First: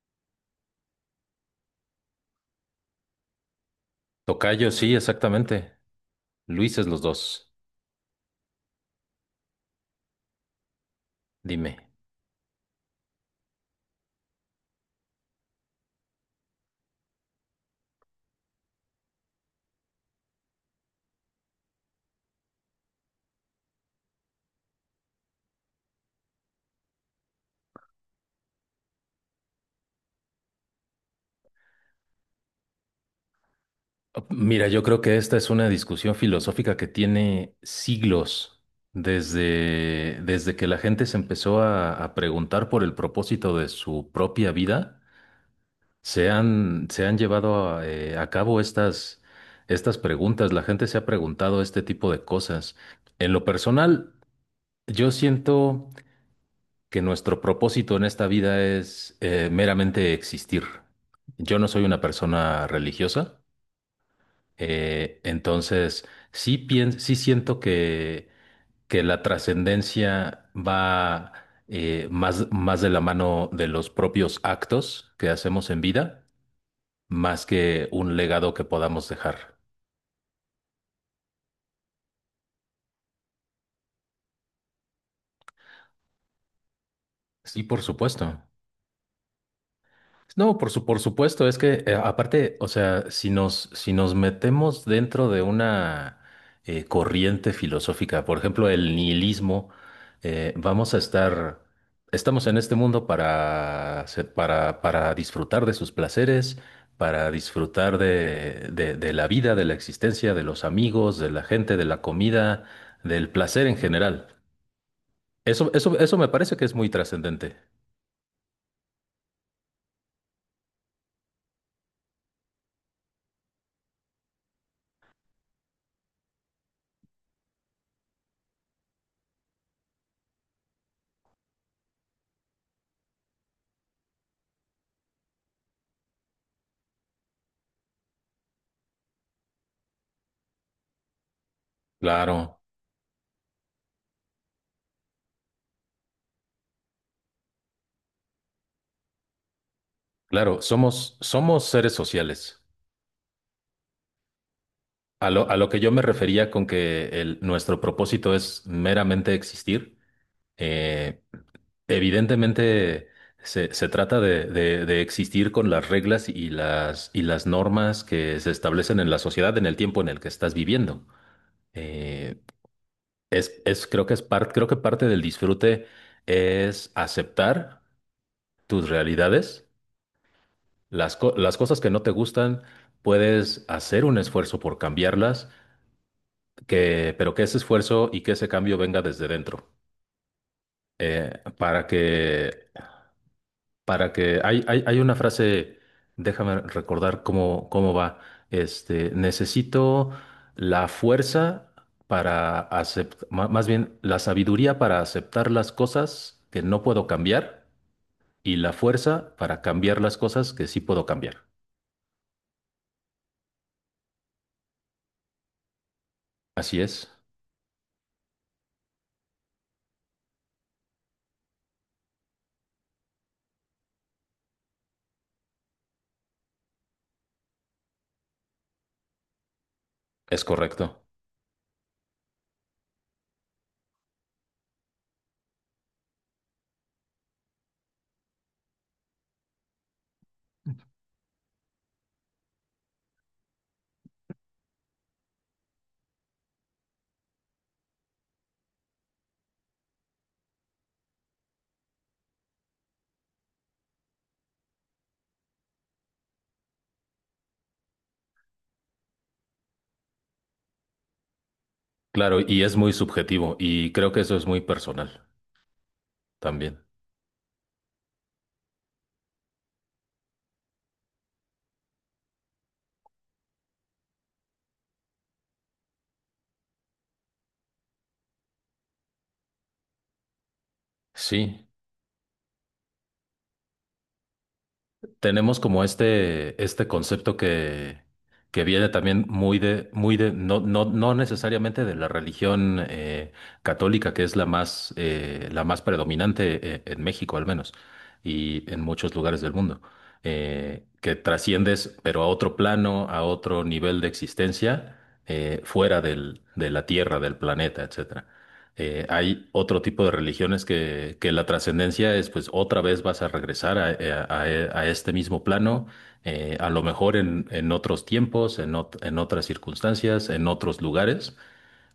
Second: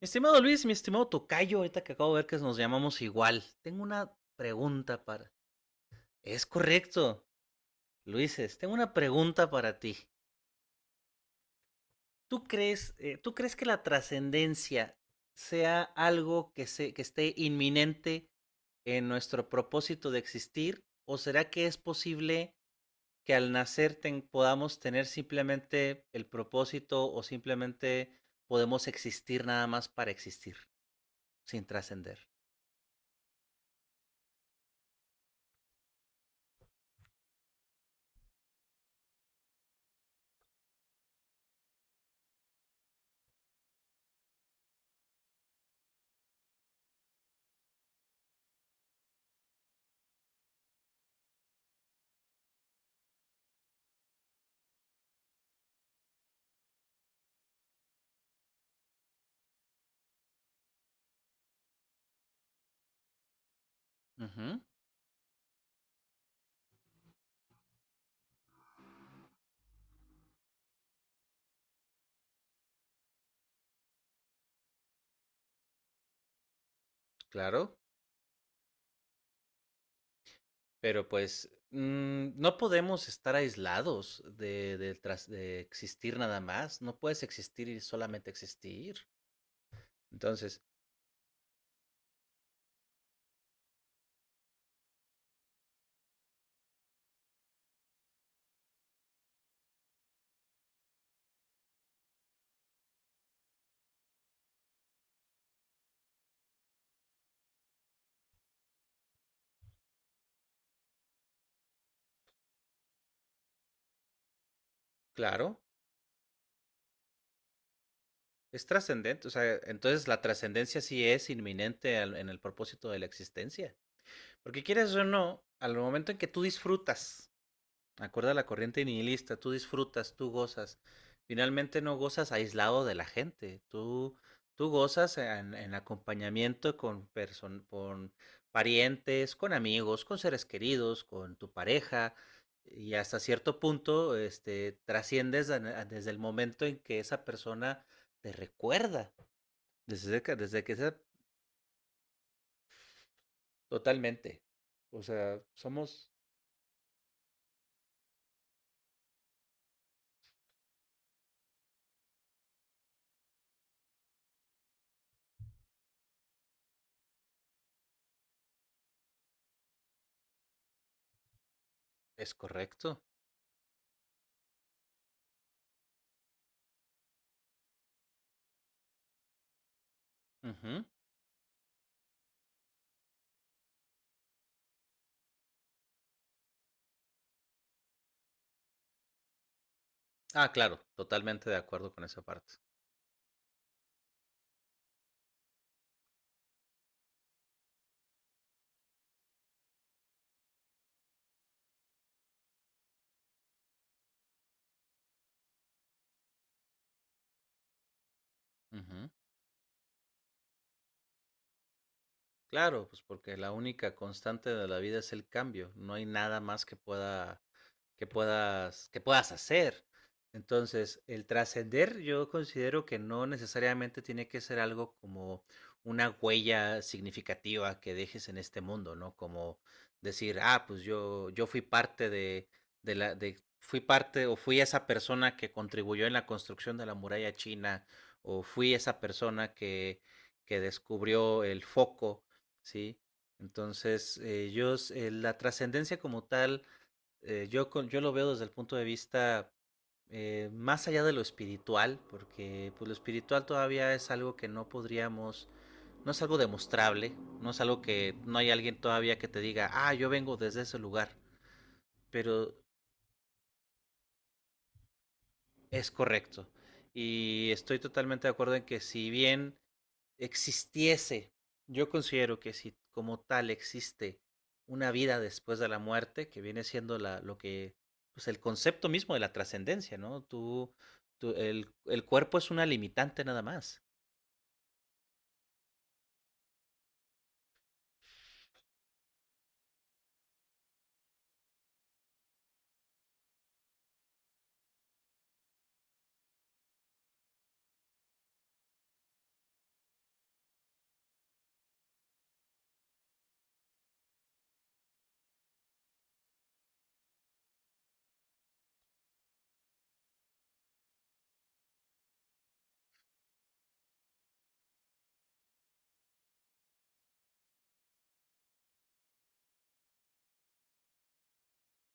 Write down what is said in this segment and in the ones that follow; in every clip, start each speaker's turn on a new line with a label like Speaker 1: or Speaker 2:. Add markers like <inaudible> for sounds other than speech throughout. Speaker 1: Mi estimado Luis, mi estimado Tocayo, ahorita que acabo de ver que nos llamamos igual, tengo una
Speaker 2: Tocayo, sí,
Speaker 1: pregunta para...
Speaker 2: exactamente.
Speaker 1: Es
Speaker 2: Luises los
Speaker 1: correcto,
Speaker 2: dos.
Speaker 1: Luises, tengo una pregunta para ti.
Speaker 2: Dime.
Speaker 1: ¿Tú crees que la trascendencia sea algo que esté inminente en nuestro propósito de existir? ¿O será que es posible que al nacer podamos tener simplemente el propósito o simplemente podemos existir nada más para existir, sin trascender?
Speaker 2: Oh, Mira, yo creo que esta es una discusión filosófica que tiene siglos desde que la gente se empezó a preguntar por el propósito de su propia vida. Se han llevado a cabo estas preguntas. La gente se ha preguntado este tipo de cosas. En lo personal, yo siento que nuestro propósito en esta vida es meramente existir. Yo no soy una persona religiosa,
Speaker 1: Uh -huh,
Speaker 2: entonces sí, sí siento que la trascendencia va, más, más de la mano de los propios actos que hacemos en vida, más
Speaker 1: claro.
Speaker 2: que un legado que podamos dejar.
Speaker 1: Pero pues no podemos estar aislados de existir nada más. No puedes
Speaker 2: Sí,
Speaker 1: existir y
Speaker 2: por
Speaker 1: solamente
Speaker 2: supuesto.
Speaker 1: existir.
Speaker 2: No,
Speaker 1: Entonces,
Speaker 2: por supuesto. Es que aparte, o sea, si nos metemos dentro de una, corriente filosófica, por ejemplo, el nihilismo. eh, vamos a estar, estamos en este mundo para, para disfrutar de sus placeres, para disfrutar de la vida, de la existencia, de los amigos, de la gente, de la comida, del placer en general.
Speaker 1: claro,
Speaker 2: Eso me parece que es muy trascendente.
Speaker 1: es trascendente. O sea, entonces la trascendencia sí es inminente en el propósito de la existencia. Porque quieres o no, al momento en que tú disfrutas acorde a la corriente nihilista, tú disfrutas, tú gozas. Finalmente no gozas aislado de la gente, tú gozas en acompañamiento con parientes, con amigos, con seres queridos, con tu pareja
Speaker 2: Claro.
Speaker 1: y hasta cierto punto este, trasciendes desde el momento en que esa persona te recuerda,
Speaker 2: Claro,
Speaker 1: desde que sea
Speaker 2: somos seres sociales.
Speaker 1: totalmente. O sea,
Speaker 2: A lo que yo me
Speaker 1: somos...
Speaker 2: refería con que nuestro propósito es meramente existir, eh, evidentemente se trata de, de existir con las reglas y y las normas que se establecen en la sociedad en el tiempo en el que estás viviendo.
Speaker 1: Es
Speaker 2: Eh,
Speaker 1: correcto.
Speaker 2: creo que es parte, creo que parte del disfrute es aceptar tus realidades,
Speaker 1: Ujú.
Speaker 2: las, las cosas que no te gustan. Puedes hacer un esfuerzo por cambiarlas que, pero que ese esfuerzo y que ese cambio venga desde dentro.
Speaker 1: Ah, claro,
Speaker 2: Eh,
Speaker 1: totalmente de
Speaker 2: para
Speaker 1: acuerdo con esa
Speaker 2: que,
Speaker 1: parte.
Speaker 2: para que, hay una frase, déjame recordar cómo va. Este, necesito la fuerza para aceptar, más bien la sabiduría para aceptar las cosas que no puedo cambiar y la
Speaker 1: Ujú.
Speaker 2: fuerza para cambiar las cosas que sí puedo cambiar.
Speaker 1: Claro, pues porque la única constante de la vida es el cambio, no hay nada más que
Speaker 2: Así
Speaker 1: pueda que puedas hacer. Entonces, el trascender yo considero que no necesariamente tiene que ser algo como una huella significativa que dejes en este mundo, ¿no? Como decir,
Speaker 2: es
Speaker 1: ah, pues
Speaker 2: correcto.
Speaker 1: yo fui parte de fui parte o fui esa persona que contribuyó en la construcción de la muralla china o fui esa persona que descubrió el foco. Sí, entonces la trascendencia como tal, yo, yo lo veo desde el punto de vista más allá de lo espiritual, porque pues, lo espiritual todavía es algo que no podríamos, no es algo demostrable, no es algo que no hay alguien todavía que te diga, ah, yo vengo desde ese lugar,
Speaker 2: Claro,
Speaker 1: pero
Speaker 2: y es muy subjetivo y creo que eso es muy personal
Speaker 1: es correcto.
Speaker 2: también.
Speaker 1: Y estoy totalmente de acuerdo en que si bien existiese, yo considero que si como tal existe una vida después de la muerte, que viene siendo lo que, pues el concepto mismo de la trascendencia, ¿no? Tú,
Speaker 2: Sí,
Speaker 1: el cuerpo es una limitante nada más,
Speaker 2: tenemos como este concepto que viene también muy de, no, no, no necesariamente de la religión, católica, que es la más predominante en México al menos, y en muchos lugares del mundo. Que trasciendes, pero a otro plano, a otro nivel de existencia, fuera del, de la Tierra, del planeta, etc. Hay otro tipo de religiones que la trascendencia es, pues otra vez vas a regresar a, a este mismo plano, a lo mejor en otros tiempos, en, en otras circunstancias, en otros lugares,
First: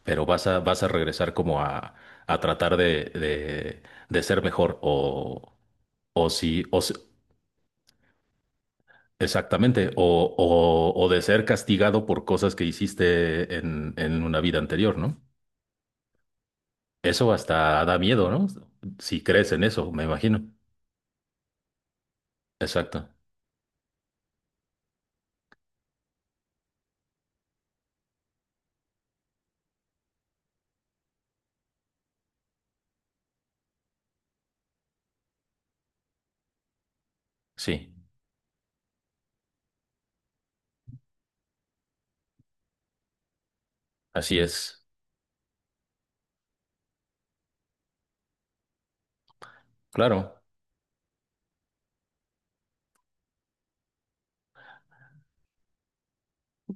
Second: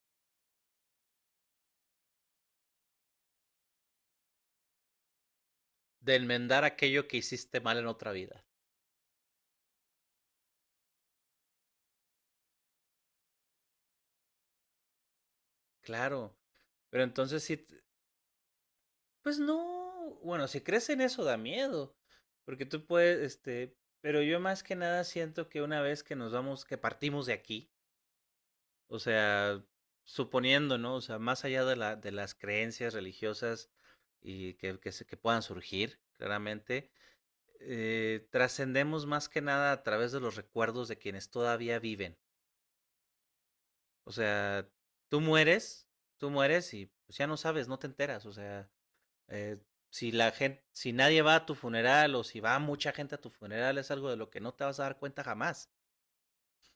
Speaker 2: pero vas a, vas a regresar como a tratar de ser mejor
Speaker 1: de
Speaker 2: o
Speaker 1: enmendar
Speaker 2: si,
Speaker 1: aquello que hiciste mal en otra vida.
Speaker 2: exactamente, o de ser castigado por cosas que hiciste en una vida anterior, ¿no?
Speaker 1: Claro, pero
Speaker 2: Eso
Speaker 1: entonces si,
Speaker 2: hasta da miedo, ¿no? Si
Speaker 1: pues
Speaker 2: crees en eso, me
Speaker 1: no,
Speaker 2: imagino.
Speaker 1: bueno, si crees en eso da miedo, porque tú
Speaker 2: Exacto,
Speaker 1: puedes, este, pero yo más que nada siento que una vez que nos vamos, que partimos de aquí. O sea, suponiendo, ¿no? O sea, más allá de de las creencias religiosas y que puedan surgir, claramente,
Speaker 2: sí,
Speaker 1: trascendemos más que nada a través de los recuerdos de quienes todavía viven. O
Speaker 2: así
Speaker 1: sea,
Speaker 2: es.
Speaker 1: tú mueres, tú mueres y pues, ya no sabes, no te enteras. O sea, eh, si la
Speaker 2: Claro,
Speaker 1: gente, si nadie va a tu funeral o si va mucha gente a tu funeral, es algo de lo que no te vas a dar cuenta jamás.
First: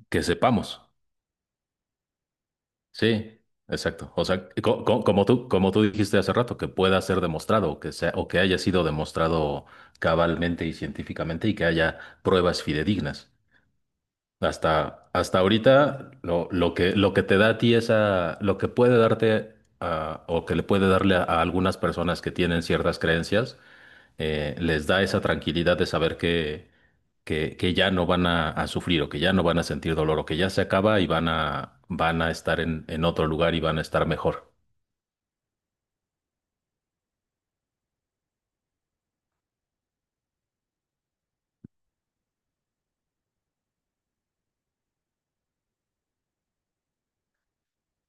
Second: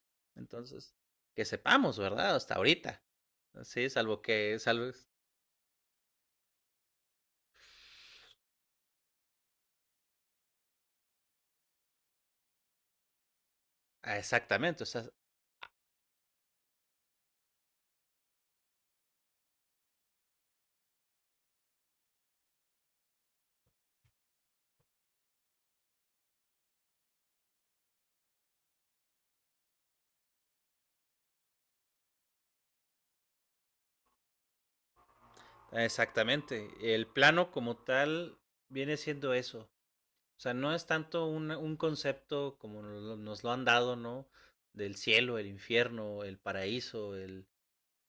Speaker 2: que sepamos,
Speaker 1: Entonces, que sepamos, ¿verdad? Hasta ahorita.
Speaker 2: sí,
Speaker 1: Sí,
Speaker 2: exacto. O sea,
Speaker 1: salvo,
Speaker 2: como tú dijiste hace rato, que pueda ser demostrado, que sea, o que haya sido demostrado cabalmente y científicamente y que haya pruebas fidedignas.
Speaker 1: ah, exactamente, o sea,
Speaker 2: Hasta, hasta ahorita, lo que te da a ti esa, lo que puede darte, ah, o que le puede darle a algunas personas que tienen ciertas creencias, les da esa tranquilidad de saber que ya no van a sufrir o que ya no van a sentir dolor o que ya se acaba y van a, van a estar en otro lugar y van a estar mejor.
Speaker 1: exactamente. El plano como tal viene siendo eso. O sea, no es tanto un concepto como nos lo han dado, ¿no? Del cielo, el infierno, el paraíso, el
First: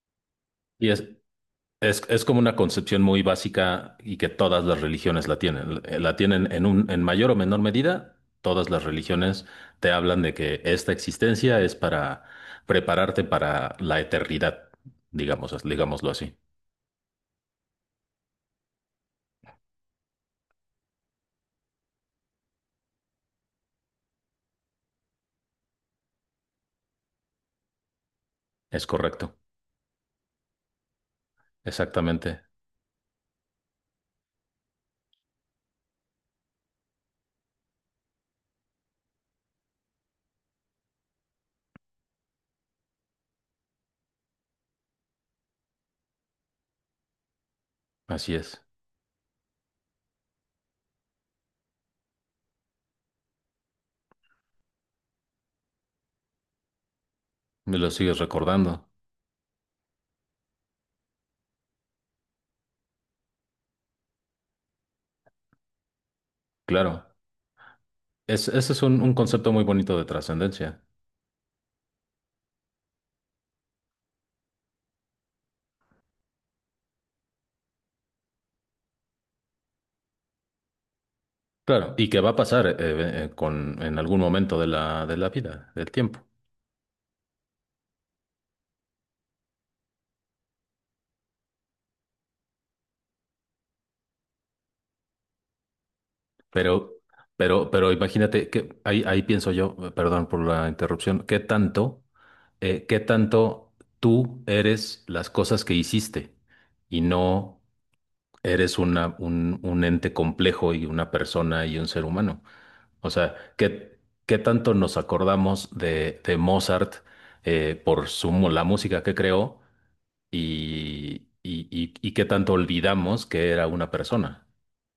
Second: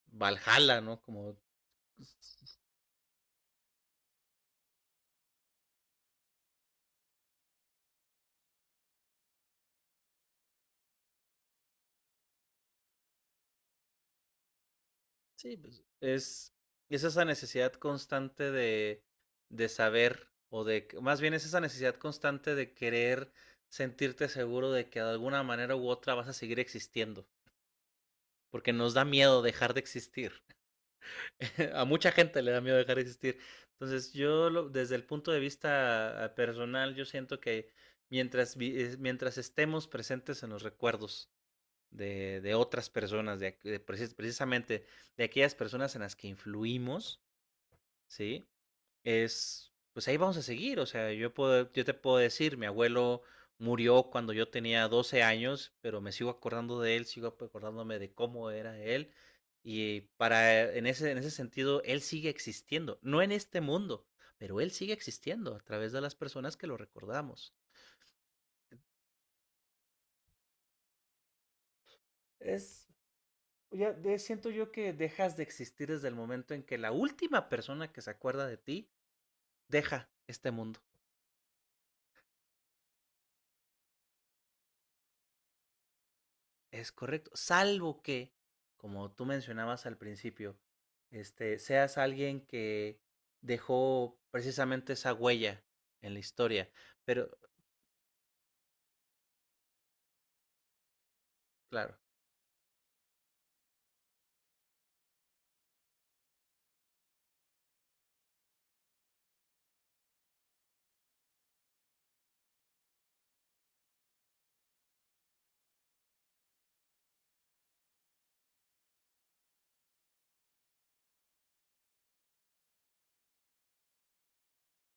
Speaker 1: Valhalla,
Speaker 2: Y
Speaker 1: ¿no?
Speaker 2: es,
Speaker 1: Como,
Speaker 2: es como una concepción muy básica y que todas las religiones la tienen. La tienen en un, en mayor o menor medida. Todas las religiones te hablan de que esta existencia es para prepararte para la eternidad, digamos,
Speaker 1: sí, pues
Speaker 2: digámoslo así.
Speaker 1: es esa necesidad constante de saber, más bien es esa necesidad constante de querer sentirte seguro de que de alguna manera u otra vas a seguir existiendo, porque
Speaker 2: Es
Speaker 1: nos da
Speaker 2: correcto.
Speaker 1: miedo dejar de existir. <laughs> A mucha
Speaker 2: Exactamente.
Speaker 1: gente le da miedo dejar de existir. Entonces, desde el punto de vista personal, yo siento que mientras, mientras estemos presentes en los recuerdos de otras personas, de, aqu- de precis- precisamente de aquellas personas en las que influimos,
Speaker 2: Así
Speaker 1: ¿sí?
Speaker 2: es.
Speaker 1: Es, pues ahí vamos a seguir. O sea, yo, puedo, yo te puedo decir, mi abuelo murió cuando yo tenía 12 años, pero me sigo acordando de él, sigo
Speaker 2: Me lo
Speaker 1: acordándome de
Speaker 2: sigues
Speaker 1: cómo era
Speaker 2: recordando.
Speaker 1: él. Y para, en ese sentido, él sigue existiendo, no en este mundo, pero él sigue existiendo a través de las personas que lo
Speaker 2: Claro.
Speaker 1: recordamos.
Speaker 2: Ese es un concepto muy bonito de trascendencia.
Speaker 1: Es, siento yo que dejas de existir desde el momento en que la última persona que se acuerda de ti deja este mundo.
Speaker 2: Claro. Y que va a pasar con, en algún momento de la vida, del tiempo.
Speaker 1: Es correcto, salvo que, como tú mencionabas al principio, este, seas alguien que dejó precisamente esa huella en la historia.
Speaker 2: Pero,
Speaker 1: Pero,
Speaker 2: pero imagínate que ahí, ahí pienso yo, perdón por la interrupción,
Speaker 1: claro,
Speaker 2: qué tanto tú eres las cosas que hiciste y no eres una, un ente complejo y una persona y un ser humano? O sea, ¿qué, qué tanto nos acordamos de Mozart, por su, la música que creó y qué tanto olvidamos que era una persona?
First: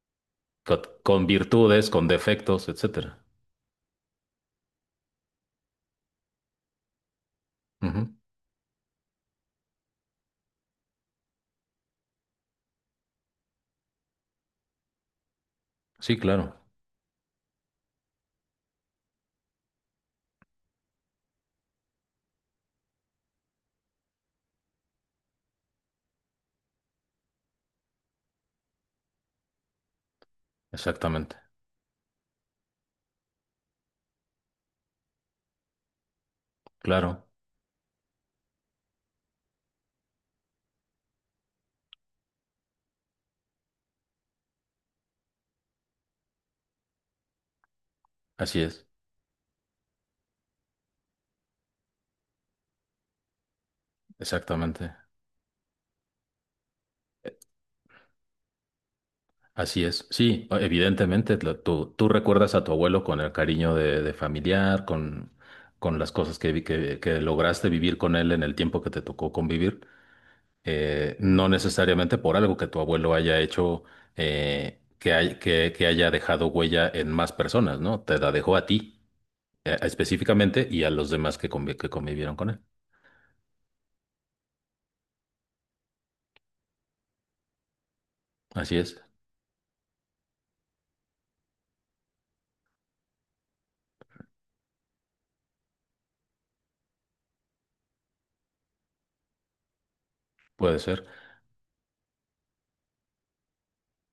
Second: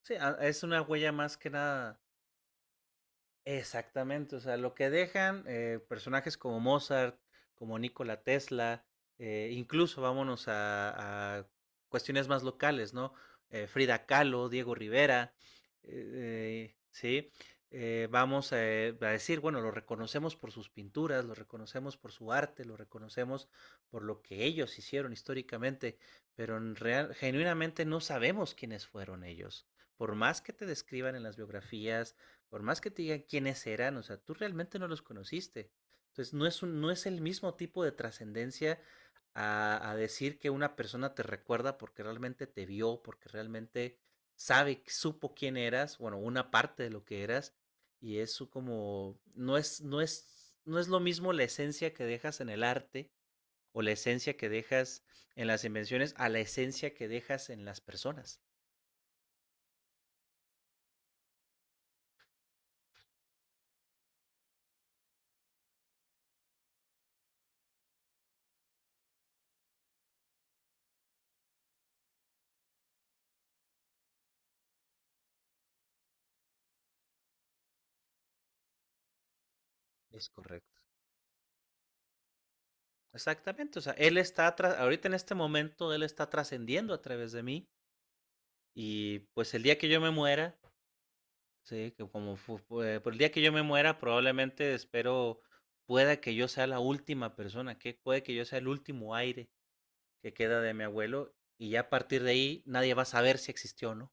Speaker 1: sí, a- es una huella
Speaker 2: Con
Speaker 1: más que
Speaker 2: virtudes,
Speaker 1: nada.
Speaker 2: con defectos, etcétera.
Speaker 1: Exactamente, o sea, lo que dejan personajes como Mozart, como
Speaker 2: Ujú.
Speaker 1: Nikola Tesla, incluso vámonos a cuestiones más locales, ¿no? Frida Kahlo, Diego Rivera,
Speaker 2: Sí, claro,
Speaker 1: ¿sí? Vamos a decir, bueno, lo reconocemos por sus pinturas, lo reconocemos por su arte, lo reconocemos por lo que ellos hicieron históricamente, pero en real, genuinamente no sabemos quiénes fueron ellos por más que te describan en las
Speaker 2: exactamente.
Speaker 1: biografías, por más que te digan quiénes eran, o sea, tú realmente no los conociste. Entonces, no es el
Speaker 2: Claro,
Speaker 1: mismo tipo de trascendencia a decir que una persona te recuerda porque realmente te vio, porque realmente sabe, supo quién eras, bueno, una parte de lo que eras, y eso
Speaker 2: así es,
Speaker 1: como, no es lo mismo la esencia que dejas en el arte o la esencia que
Speaker 2: exactamente.
Speaker 1: dejas en las invenciones a la esencia que dejas en las personas.
Speaker 2: Así es. Sí, evidentemente, tú, tú recuerdas a tu abuelo con el cariño de familiar, con las cosas que, que lograste vivir con él en el tiempo que te tocó convivir. No necesariamente por algo que tu abuelo haya hecho, que haya dejado huella en más personas, ¿no? Te la dejó a ti,
Speaker 1: Es
Speaker 2: específicamente
Speaker 1: correcto.
Speaker 2: y a los demás que, que convivieron con él.
Speaker 1: Exactamente, o sea, ahorita en este momento, él está trascendiendo a través de mí
Speaker 2: Así es,
Speaker 1: y pues el día que yo me muera, sí, que como fu- fue- por el día que yo me muera, probablemente espero pueda que yo sea la última persona, que puede que yo sea el último aire que queda de
Speaker 2: puede
Speaker 1: mi
Speaker 2: ser.
Speaker 1: abuelo y ya a partir de ahí nadie va a saber si existió o no.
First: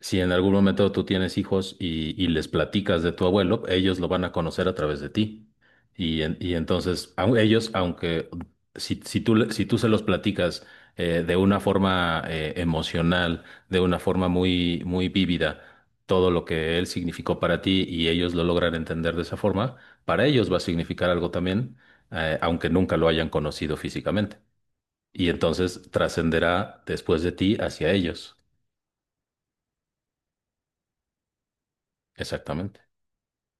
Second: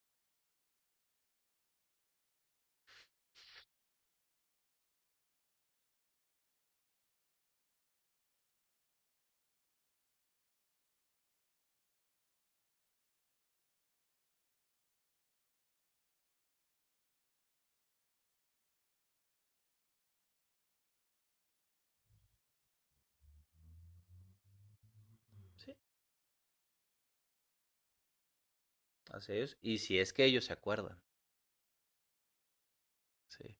Speaker 2: Si en algún momento tú tienes hijos y les platicas de tu abuelo, ellos lo van a conocer a través de ti. Y entonces, ellos, aunque si tú, si tú se los platicas, de una forma, emocional, de una forma muy vívida, todo lo que él significó para ti y ellos lo logran entender de esa forma, para ellos va a significar algo también, aunque nunca lo hayan conocido físicamente. Y
Speaker 1: Sí,
Speaker 2: entonces trascenderá después de ti hacia ellos.
Speaker 1: así es, y si es que ellos se acuerdan.
Speaker 2: Exactamente.
Speaker 1: Sí.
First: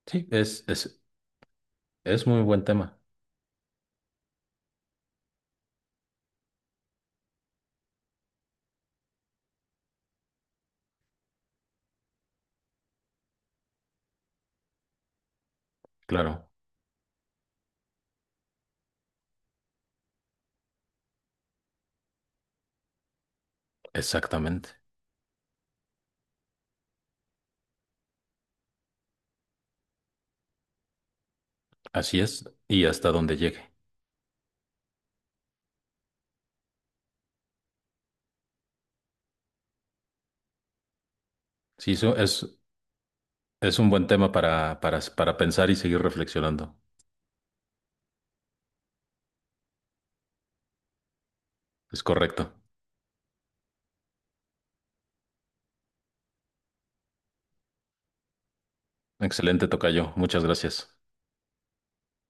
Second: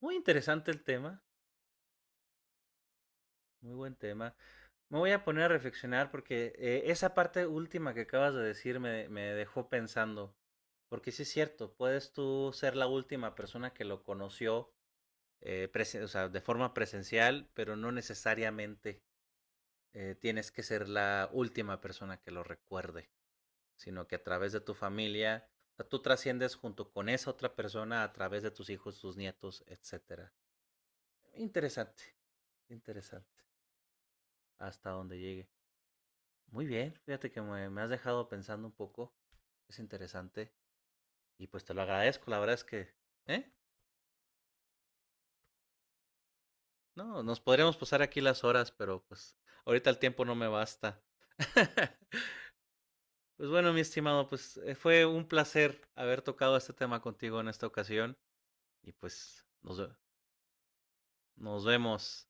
Speaker 1: Muy
Speaker 2: Sí,
Speaker 1: interesante el tema,
Speaker 2: es muy buen tema.
Speaker 1: muy buen tema. Me voy a poner a reflexionar porque esa parte última que acabas de decir me dejó pensando. Porque sí es cierto, puedes tú ser la última persona que lo conoció o sea, de
Speaker 2: Claro,
Speaker 1: forma presencial, pero no necesariamente tienes que ser la última persona que lo recuerde, sino que a través de tu
Speaker 2: exactamente.
Speaker 1: familia, o sea, tú trasciendes junto con esa otra persona a través de tus hijos, tus nietos, etcétera. Interesante,
Speaker 2: Así es. Y hasta donde
Speaker 1: interesante,
Speaker 2: llegue.
Speaker 1: hasta donde llegue. Muy bien, fíjate que me has dejado pensando un poco. Es interesante. Y pues te lo
Speaker 2: Sí,
Speaker 1: agradezco, la verdad es que, ¿eh?
Speaker 2: es un buen tema para pensar y seguir reflexionando.
Speaker 1: No, nos podríamos pasar aquí las horas, pero pues ahorita el tiempo no me basta.
Speaker 2: Es
Speaker 1: <laughs>
Speaker 2: correcto.
Speaker 1: Pues bueno, mi estimado, pues fue un placer haber tocado este tema contigo en esta ocasión. Y pues
Speaker 2: Excelente, tocayo. Muchas gracias.
Speaker 1: nos vemos.